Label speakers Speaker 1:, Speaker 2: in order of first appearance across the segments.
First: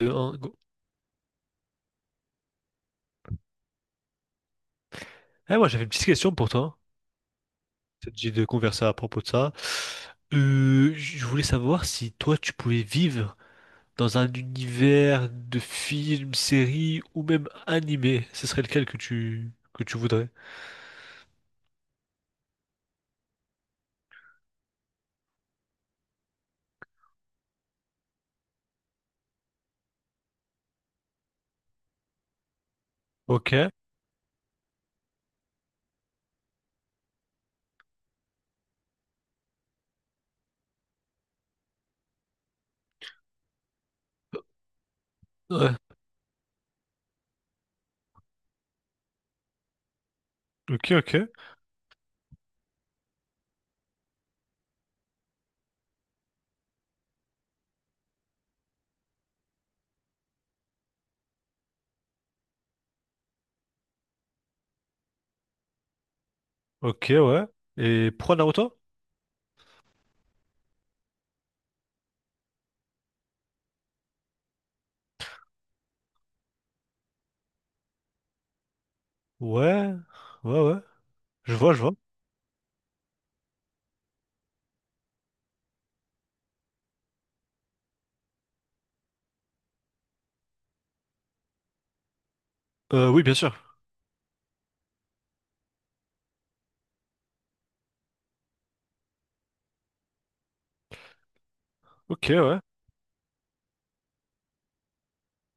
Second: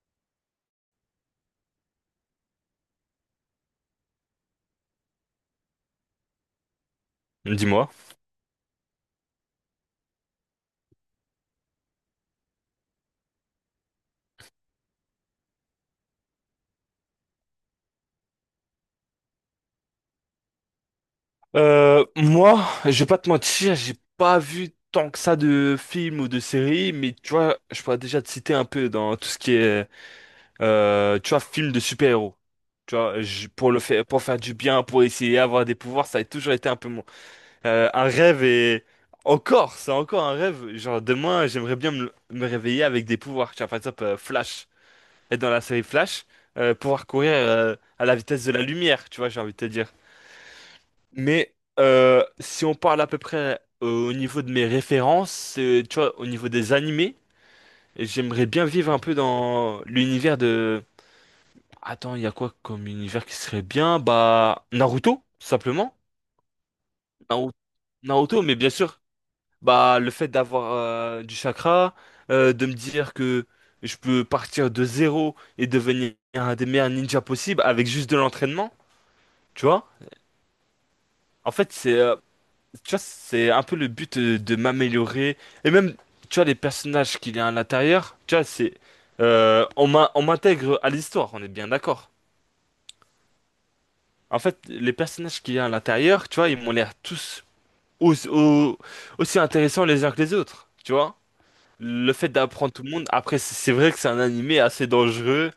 Speaker 1: Deux, un, go. Eh, moi, j'avais une petite question pour toi.
Speaker 2: Dis-moi.
Speaker 1: J'ai de converser à propos de ça. Je voulais savoir si toi, tu pouvais vivre dans un univers de films, séries ou même animés. Ce serait lequel que tu voudrais?
Speaker 2: Moi, je vais pas te mentir, j'ai pas vu tant que ça de films ou de séries, mais tu vois, je pourrais déjà te citer un peu dans tout ce qui est, tu vois, film de super-héros. Tu vois,
Speaker 1: Ok.
Speaker 2: pour le faire, pour faire du bien, pour essayer d'avoir des pouvoirs, ça a toujours été un peu mon, un rêve et encore, c'est encore un rêve. Genre demain, j'aimerais bien me réveiller avec des pouvoirs. Tu vois, par exemple, Flash, être dans la
Speaker 1: Ouais.
Speaker 2: série Flash, pouvoir courir, à la vitesse de la lumière. Tu vois, j'ai envie de te dire.
Speaker 1: Ok, ok.
Speaker 2: Mais si on parle à peu près au niveau de mes références, tu vois, au niveau des animés, j'aimerais bien vivre un peu dans l'univers de... Attends, il y a quoi comme univers qui serait bien? Bah, Naruto, tout simplement.
Speaker 1: Ok, ouais.
Speaker 2: Naru-
Speaker 1: Et pourquoi
Speaker 2: Naruto, mais bien
Speaker 1: Naruto?
Speaker 2: sûr, bah, le fait d'avoir du chakra, de me dire que je peux partir de zéro et devenir un des meilleurs ninjas possibles avec juste de l'entraînement, tu vois?
Speaker 1: Ouais. Ouais, ouais.
Speaker 2: En
Speaker 1: Je vois,
Speaker 2: fait,
Speaker 1: je vois.
Speaker 2: tu vois, c'est un peu le but de, m'améliorer. Et même, tu vois, les personnages qu'il y a à l'intérieur, tu vois, on on m'intègre à l'histoire, on est bien d'accord.
Speaker 1: Oui, bien sûr.
Speaker 2: En fait, les personnages qu'il y a à l'intérieur, tu vois, ils m'ont l'air tous aussi, aussi intéressants les uns que les autres, tu vois. Le fait
Speaker 1: Ok, ouais.
Speaker 2: d'apprendre tout le monde, après, c'est vrai que c'est un animé assez dangereux,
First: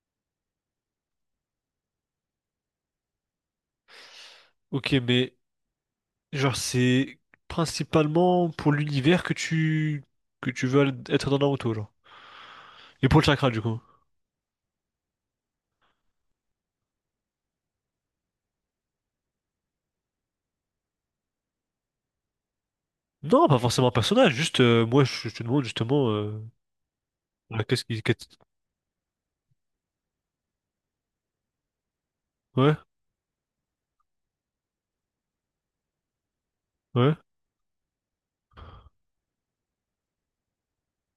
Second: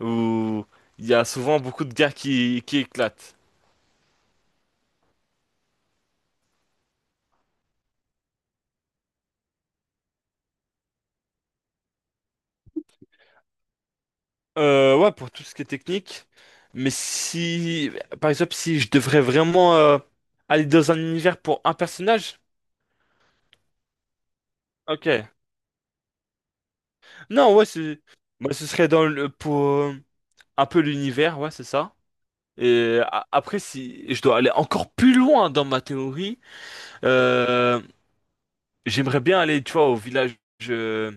Speaker 2: où il y a souvent beaucoup de guerres qui éclatent.
Speaker 1: Ok, mais genre, c'est principalement pour l'univers que tu veux être dans Naruto, genre. Et pour le chakra, du coup?
Speaker 2: Ouais, pour tout ce qui est technique. Mais si, par exemple, si je devrais vraiment aller dans un univers pour un personnage,
Speaker 1: Non, pas forcément un personnage, juste, moi,
Speaker 2: ok.
Speaker 1: je te demande justement,
Speaker 2: Non,
Speaker 1: ouais,
Speaker 2: ouais,
Speaker 1: qu'est-ce qui...
Speaker 2: c'est,
Speaker 1: qu'est-
Speaker 2: moi, ce serait dans le pour un peu l'univers, ouais, c'est ça.
Speaker 1: Ouais,
Speaker 2: Et après, si je dois aller encore plus loin dans ma théorie,
Speaker 1: ouais.
Speaker 2: euh, j'aimerais bien aller, tu vois, au village, euh,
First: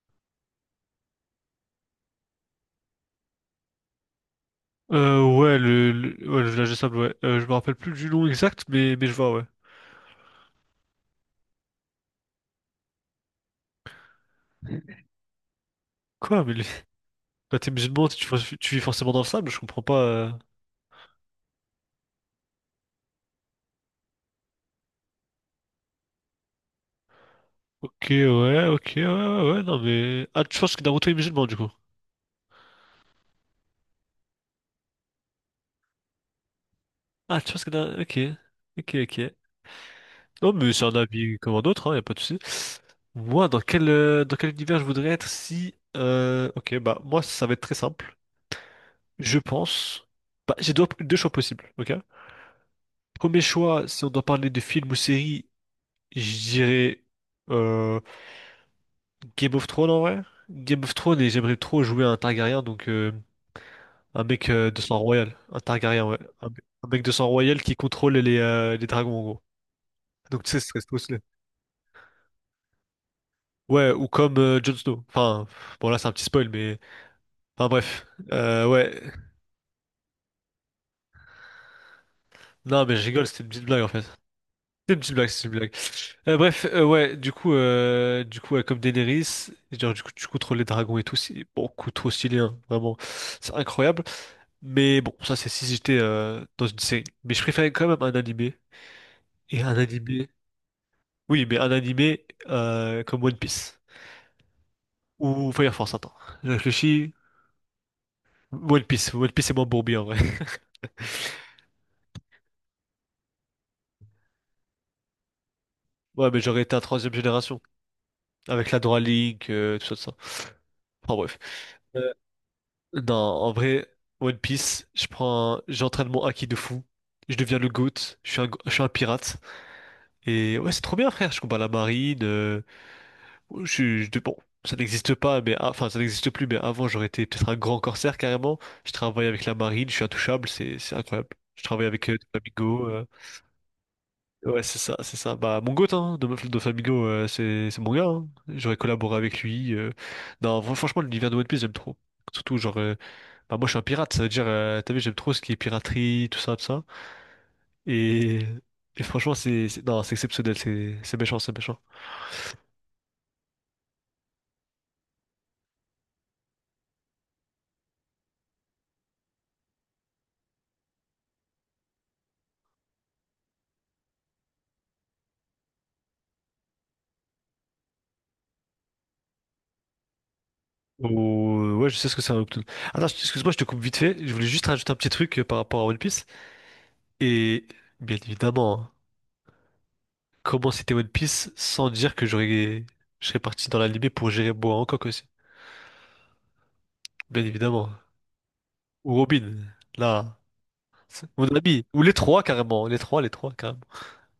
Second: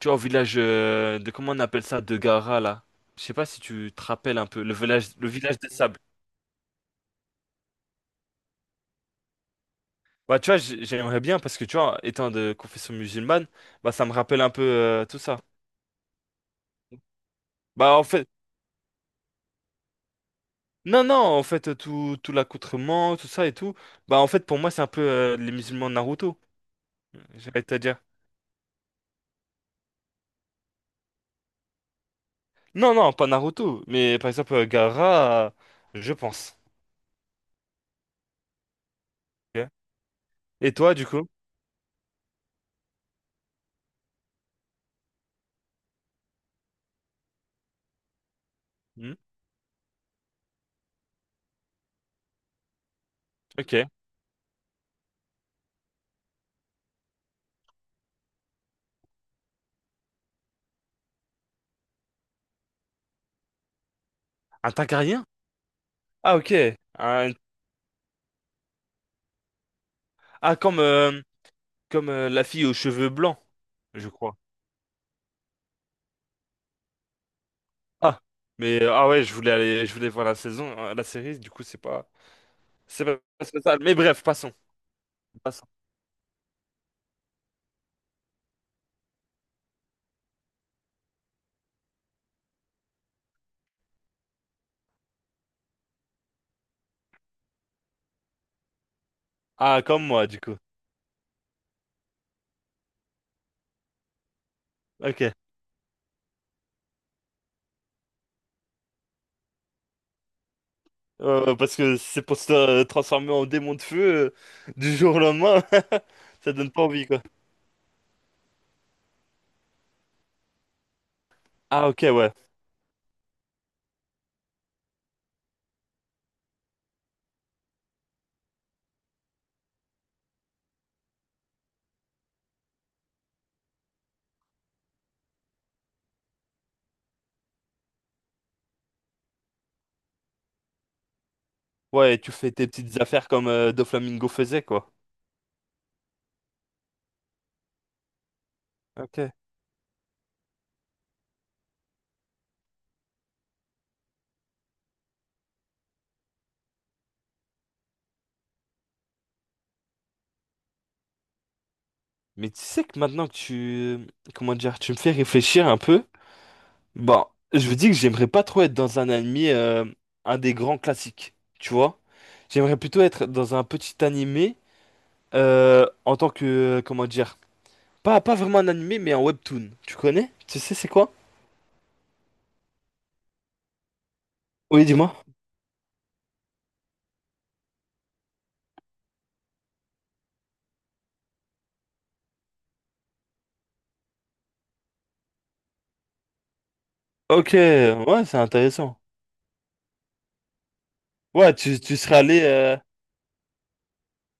Speaker 2: tu vois, au village de comment on appelle ça, de Gara là. Je sais pas si tu te rappelles un peu le
Speaker 1: Ouais,
Speaker 2: village des sables.
Speaker 1: ouais, le village des sable, ouais. Je me rappelle plus du nom exact, mais je vois, ouais.
Speaker 2: Bah, tu vois, j'aimerais bien parce que, tu vois, étant de confession musulmane, bah, ça me rappelle un peu tout ça.
Speaker 1: Quoi, mais les- bah, t'es
Speaker 2: Bah, en
Speaker 1: musulman,
Speaker 2: fait,
Speaker 1: tu vis forcément dans le sable, je comprends pas.
Speaker 2: non, non, en fait, tout l'accoutrement, tout ça et tout, bah, en fait, pour moi, c'est un peu les musulmans de Naruto, j'allais te
Speaker 1: Ok,
Speaker 2: dire.
Speaker 1: ouais, ok, ouais, ouais, ouais, ouais, non, mais... Ah, tu penses que Naruto est musulman, du coup?
Speaker 2: Non, pas Naruto, mais par exemple, Gaara, je pense.
Speaker 1: Ah, tu penses que Naruto... Ok, ok, ok.
Speaker 2: Ok.
Speaker 1: Non, mais
Speaker 2: Et
Speaker 1: c'est un
Speaker 2: toi, du coup?
Speaker 1: avis comme un autre, hein, y a pas de souci. Moi, dans quel univers je voudrais être si... Ok, bah, moi, ça va être très simple.
Speaker 2: Hmm.
Speaker 1: Je pense. Bah, j'ai deux choix possibles, ok? Premier
Speaker 2: Ok.
Speaker 1: choix, si on doit parler de film ou série, je dirais euh, Game of Thrones en vrai. Game of Thrones et j'aimerais trop jouer à un Targaryen, donc un mec
Speaker 2: Un
Speaker 1: de sang
Speaker 2: Targaryen?
Speaker 1: royal. Un Targaryen, ouais.
Speaker 2: Ah, ok.
Speaker 1: Un mec de sang
Speaker 2: Un-
Speaker 1: royal qui contrôle les dragons en gros. Donc tu
Speaker 2: Ah,
Speaker 1: sais, ce
Speaker 2: comme,
Speaker 1: serait trop stylé.
Speaker 2: euh, comme euh, la fille aux cheveux blancs,
Speaker 1: Ouais, ou
Speaker 2: je crois.
Speaker 1: comme Jon Snow. Enfin, bon là c'est un petit spoil, mais... Enfin bref.
Speaker 2: Ah, mais,
Speaker 1: Ouais.
Speaker 2: ah ouais, je voulais aller, je voulais voir la saison, la série, du coup, c'est pas.
Speaker 1: Non mais je
Speaker 2: C'est pas
Speaker 1: rigole, c'était une
Speaker 2: c'est
Speaker 1: petite
Speaker 2: pas ça.
Speaker 1: blague en
Speaker 2: Mais
Speaker 1: fait.
Speaker 2: bref, passons.
Speaker 1: C'est une petite blague, c'est une
Speaker 2: Passons.
Speaker 1: blague. Ouais, du coup, ouais, comme Daenerys, genre, du coup, tu contrôles les dragons et tout, c'est beaucoup trop stylé, hein, vraiment, c'est incroyable. Mais bon, ça, c'est si j'étais dans une série. Mais je préférais quand même un animé. Et un
Speaker 2: Ah, comme moi,
Speaker 1: animé,
Speaker 2: du coup.
Speaker 1: oui, mais un animé comme One Piece.
Speaker 2: Ok.
Speaker 1: Ou Fire Force, attends. Je réfléchis. One Piece, c'est moins bourbier, en vrai.
Speaker 2: Parce que c'est pour se transformer en démon de feu du jour au lendemain.
Speaker 1: Ouais, mais
Speaker 2: Ça
Speaker 1: j'aurais
Speaker 2: donne
Speaker 1: été à
Speaker 2: pas envie,
Speaker 1: troisième
Speaker 2: quoi.
Speaker 1: génération, avec la Dora Link, tout ça, tout ça. Enfin, bref.
Speaker 2: Ah, ok,
Speaker 1: Euh,
Speaker 2: ouais.
Speaker 1: Non, en vrai, One Piece, je prends, j'entraîne mon haki de fou, je deviens le GOAT, je suis un pirate. Et ouais, c'est trop bien, frère, je combats la marine, je, suis- je- bon, ça n'existe pas, mais ah, enfin, ça n'existe plus, mais avant, j'aurais été peut-être un grand corsaire carrément. Je travaille avec la marine, je suis intouchable, c'est incroyable. Je travaille avec
Speaker 2: Ouais, tu fais tes
Speaker 1: Doflamingo,
Speaker 2: petites affaires comme Doflamingo
Speaker 1: ouais,
Speaker 2: faisait,
Speaker 1: c'est
Speaker 2: quoi.
Speaker 1: ça, c'est ça. Bah, mon GOAT, hein, Dof- Doflamingo, c'est mon gars, hein. J'aurais collaboré
Speaker 2: Ok.
Speaker 1: avec lui. Non, fran- franchement, l'univers de One Piece, j'aime trop. Surtout, genre, bah, moi, je suis un pirate, ça veut dire, t'as vu, j'aime trop ce qui est piraterie, tout ça, tout ça. Et, et franchement, c'est- non, c'est exceptionnel, c'est méchant, c'est méchant.
Speaker 2: Mais tu sais que maintenant que tu... Comment dire? Tu me fais réfléchir un peu. Bon, je me dis que j'aimerais pas trop être dans un anime, un des grands classiques, tu vois? J'aimerais plutôt être dans un petit animé en tant que... Comment dire? Pas vraiment un animé, mais un webtoon. Tu connais? Tu sais c'est quoi?
Speaker 1: Ou, ouais, je sais ce que c'est un Obtoon. Attends, excuse-moi, je te coupe vite fait. Je voulais juste
Speaker 2: Oui,
Speaker 1: rajouter un petit
Speaker 2: dis-moi.
Speaker 1: truc par rapport à One Piece. Et, bien évidemment, hein, comment c'était One Piece sans dire que j'aurais, je serais parti dans l'animé pour gérer Boa Hancock aussi. Bien
Speaker 2: Ok,
Speaker 1: évidemment.
Speaker 2: ouais, c'est intéressant.
Speaker 1: Ou Robin, là, c'est mon
Speaker 2: Ouais, tu,
Speaker 1: ami.
Speaker 2: tu
Speaker 1: Ou les
Speaker 2: serais allé...
Speaker 1: trois, carrément. Les trois, carrément.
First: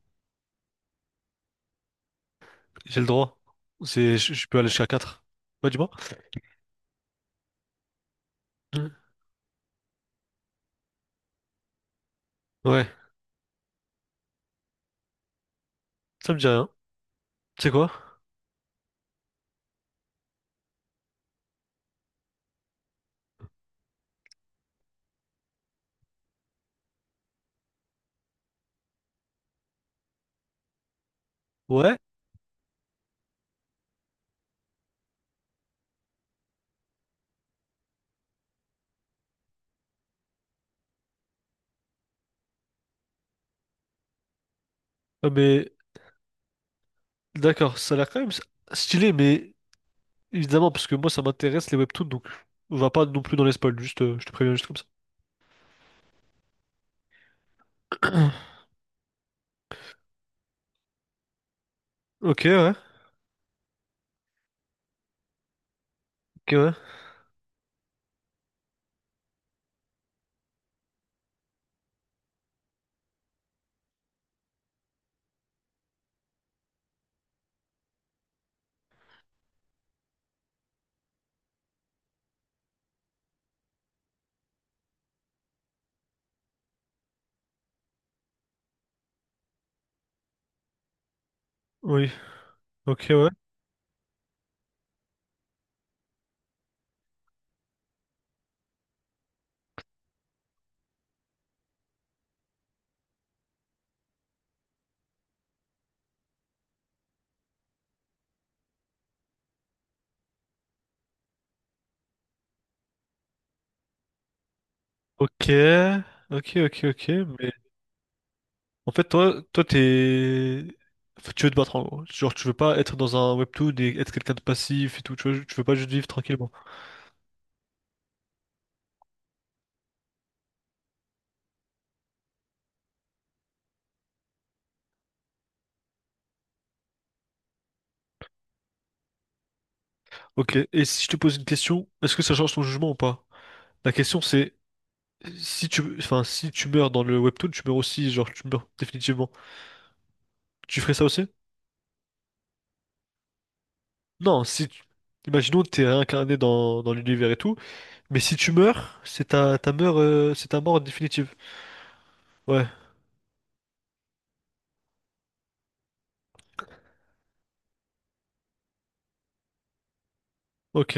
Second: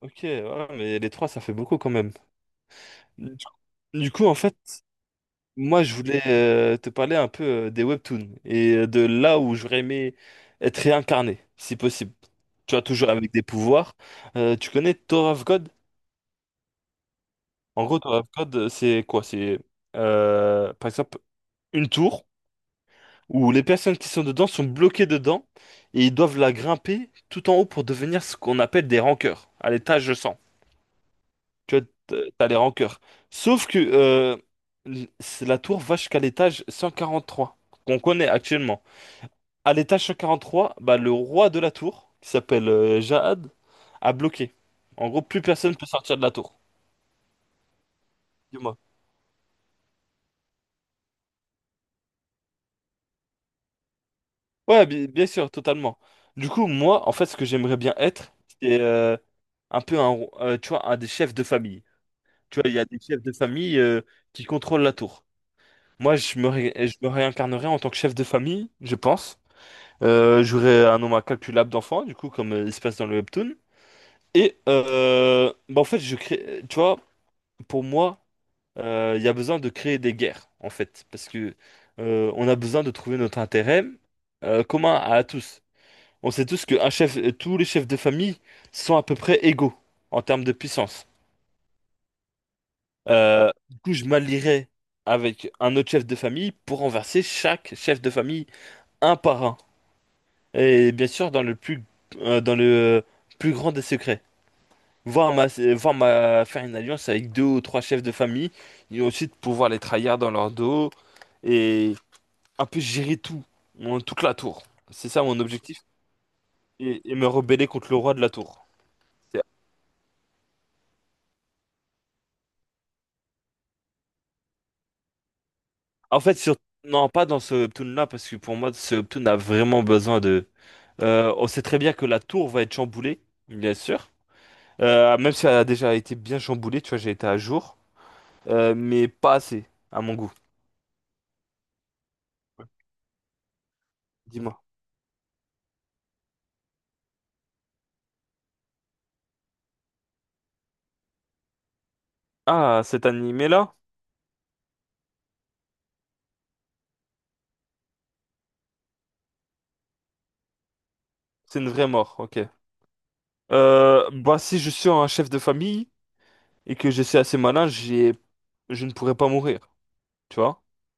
Speaker 2: Ok, ouais, mais les trois, ça fait beaucoup quand même.
Speaker 1: J'ai le
Speaker 2: Du
Speaker 1: droit.
Speaker 2: du
Speaker 1: C'est,
Speaker 2: coup, en
Speaker 1: je
Speaker 2: fait,
Speaker 1: peux aller jusqu'à quatre. Ouais,
Speaker 2: moi,
Speaker 1: dis-moi.
Speaker 2: je voulais te parler un peu des webtoons et de là où j'aurais aimé être réincarné, si possible. Tu vois,
Speaker 1: Ouais,
Speaker 2: toujours avec des pouvoirs. Tu connais Tower of God?
Speaker 1: ça me dit rien. C'est
Speaker 2: En
Speaker 1: quoi?
Speaker 2: gros, Tower of God, c'est quoi? C'est, par exemple, une tour, où les personnes qui sont dedans sont bloquées dedans et ils doivent la grimper tout en haut pour devenir ce qu'on appelle des rankeurs, à l'étage 100. Tu vois,
Speaker 1: Ouais?
Speaker 2: t'as les rankeurs. Sauf que la tour va jusqu'à l'étage 143, qu'on connaît actuellement. À l'étage 143, bah, le roi de la tour, qui s'appelle Jahad, a bloqué. En gros,
Speaker 1: Ah,
Speaker 2: plus
Speaker 1: mais
Speaker 2: personne peut sortir de la tour.
Speaker 1: d'accord, ça a l'air quand même
Speaker 2: Dis-moi.
Speaker 1: stylé, mais évidemment, parce que moi ça m'intéresse les webtoons, donc on va pas non plus dans les spoils, juste je te préviens juste comme ça.
Speaker 2: Ouais, bien sûr, totalement. Du coup, moi, en fait, ce que j'aimerais bien être, c'est un peu tu vois, un des chefs de famille.
Speaker 1: Ok,
Speaker 2: Tu vois,
Speaker 1: ouais,
Speaker 2: il y a des chefs de famille qui contrôlent la tour. Moi,
Speaker 1: ok, ouais.
Speaker 2: je me réincarnerais en tant que chef de famille, je pense. J'aurais un nombre incalculable d'enfants, du coup, comme il se passe dans le webtoon. Et bah, en fait, je crée, tu vois, pour moi, il y a besoin de créer des guerres, en fait, parce que on a besoin de trouver notre intérêt commun à tous. On sait tous que un chef, tous les chefs de famille sont à peu près égaux en termes de puissance.
Speaker 1: Oui, ok, ouais.
Speaker 2: Du coup, je m'allierai avec un autre chef de famille pour renverser chaque chef de famille un par un. Et bien sûr, dans le plus grand des secrets. Voir ma, voir ma, faire une alliance avec deux ou trois chefs de famille et ensuite pouvoir les trahir dans leur dos et un peu gérer tout, toute la tour. C'est ça mon
Speaker 1: Ok,
Speaker 2: objectif.
Speaker 1: ok, ok, ok,
Speaker 2: Et me
Speaker 1: mais
Speaker 2: rebeller contre le roi de la tour.
Speaker 1: en fait,
Speaker 2: C'est-
Speaker 1: toi, t'es. Enfin, tu veux te battre en gros. Genre, tu veux pas être dans un webtoon et être quelqu'un de passif et tout, tu vois, tu veux pas juste vivre
Speaker 2: En fait,
Speaker 1: tranquillement.
Speaker 2: sur... non, pas dans ce Hoptoon là, parce que pour moi, ce Hoptoon a vraiment besoin de. On sait très bien que la tour va être chamboulée, bien sûr. Même si elle a déjà été bien chamboulée, tu vois, j'ai été à jour. Mais pas assez, à mon goût.
Speaker 1: Ok, et si je te pose une question, est-ce que ça change ton jugement ou pas? La question c'est,
Speaker 2: Dis-moi.
Speaker 1: si tu, enfin, si tu meurs dans le webtoon, tu meurs aussi, genre tu meurs définitivement. Tu ferais ça aussi?
Speaker 2: Ah, cet animé-là,
Speaker 1: Non, si tu... Imaginons que t'es réincarné dans l'univers et tout, mais si tu meurs, c'est ta, ta mort, c'est ta mort définitive.
Speaker 2: c'est une vraie mort, ok.
Speaker 1: Ouais,
Speaker 2: Bah, si je suis un chef de famille et que je suis assez malin, je ne pourrais pas mourir, tu vois.
Speaker 1: ok.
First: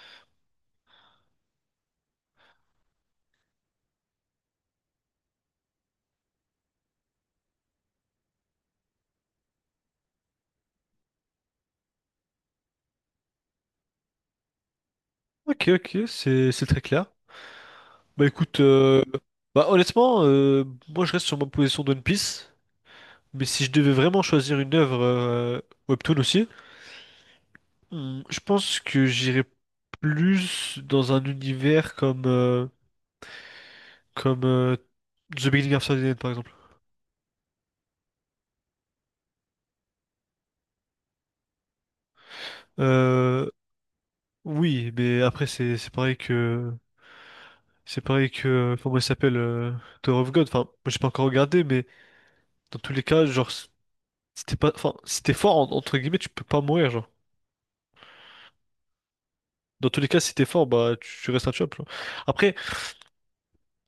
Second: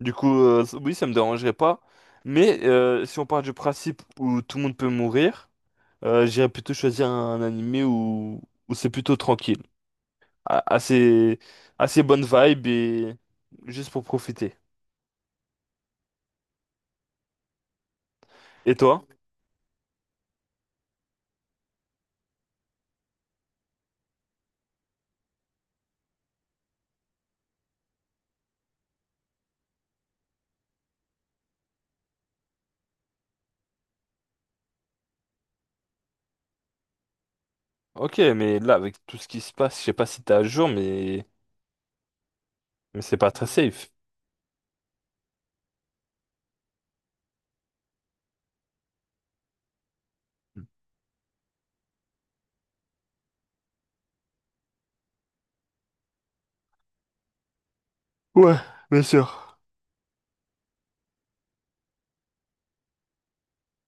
Speaker 2: Du coup, oui, ça me dérangerait pas. Mais si on part du principe où tout le monde peut mourir, j'irais plutôt choisir un animé où, où c'est plutôt tranquille. a- assez, assez bonne vibe et juste pour profiter.
Speaker 1: Ok, ok, c'est très clair. Bah écoute,
Speaker 2: Et toi?
Speaker 1: bah honnêtement, moi je reste sur ma position d'One Piece, mais si je devais vraiment choisir une œuvre webtoon aussi, Hmm, je pense que j'irais plus dans un univers comme, comme The Beginning of Sardine, par exemple.
Speaker 2: Ok, mais là, avec tout ce qui se passe, je sais pas si t'es à jour, mais c'est pas très
Speaker 1: Euh,
Speaker 2: safe.
Speaker 1: oui, mais après, c'est pareil que. C'est pareil que. Comment il s'appelle Tower of God. Enfin, moi, j'ai pas encore regardé, mais dans tous les cas, genre, si t'es pas. Enfin, si t'es fort, en- entre guillemets, tu peux pas mourir, genre.
Speaker 2: Ouais, bien sûr.
Speaker 1: Dans tous les cas, si t'es fort, bah, tu restes un chop, genre. Après,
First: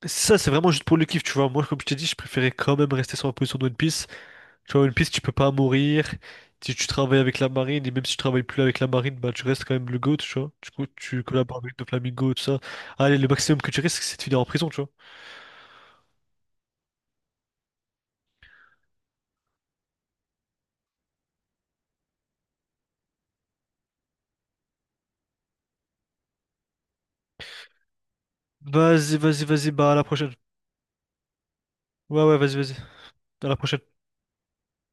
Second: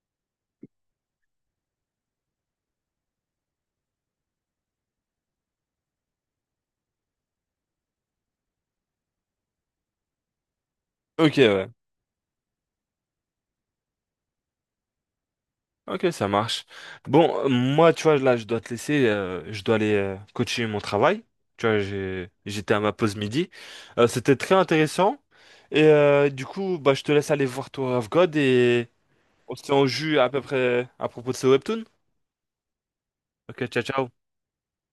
Speaker 1: ça, c'est vraiment juste pour le kiff, tu vois. Moi, comme je t'ai dit, je préférais quand même rester sur ma position de One Piece. Tu vois, One Piece, tu peux pas mourir. Si tu travailles avec la marine, et même si tu travailles plus avec la marine, bah tu restes quand même le GOAT, tu vois. Du coup, tu
Speaker 2: Ok,
Speaker 1: collabores
Speaker 2: ouais.
Speaker 1: avec le Flamingo, tout ça. Allez, le maximum que tu risques, c'est de finir en prison, tu vois.
Speaker 2: Ok, ça marche. Bon, moi, tu vois, là, je dois te laisser. Je dois aller coacher mon travail. Tu vois, j'étais à ma pause midi. C'était très intéressant. Et du coup, bah, je te laisse aller voir Tower of God et
Speaker 1: Vas-y, vas-y,
Speaker 2: on se
Speaker 1: vas-y,
Speaker 2: tient au
Speaker 1: bah à la
Speaker 2: jus à
Speaker 1: prochaine.
Speaker 2: peu près à propos de ce webtoon.
Speaker 1: Ouais, ouais, vas-y, vas-y. À la
Speaker 2: Ok,
Speaker 1: prochaine.
Speaker 2: ciao, ciao.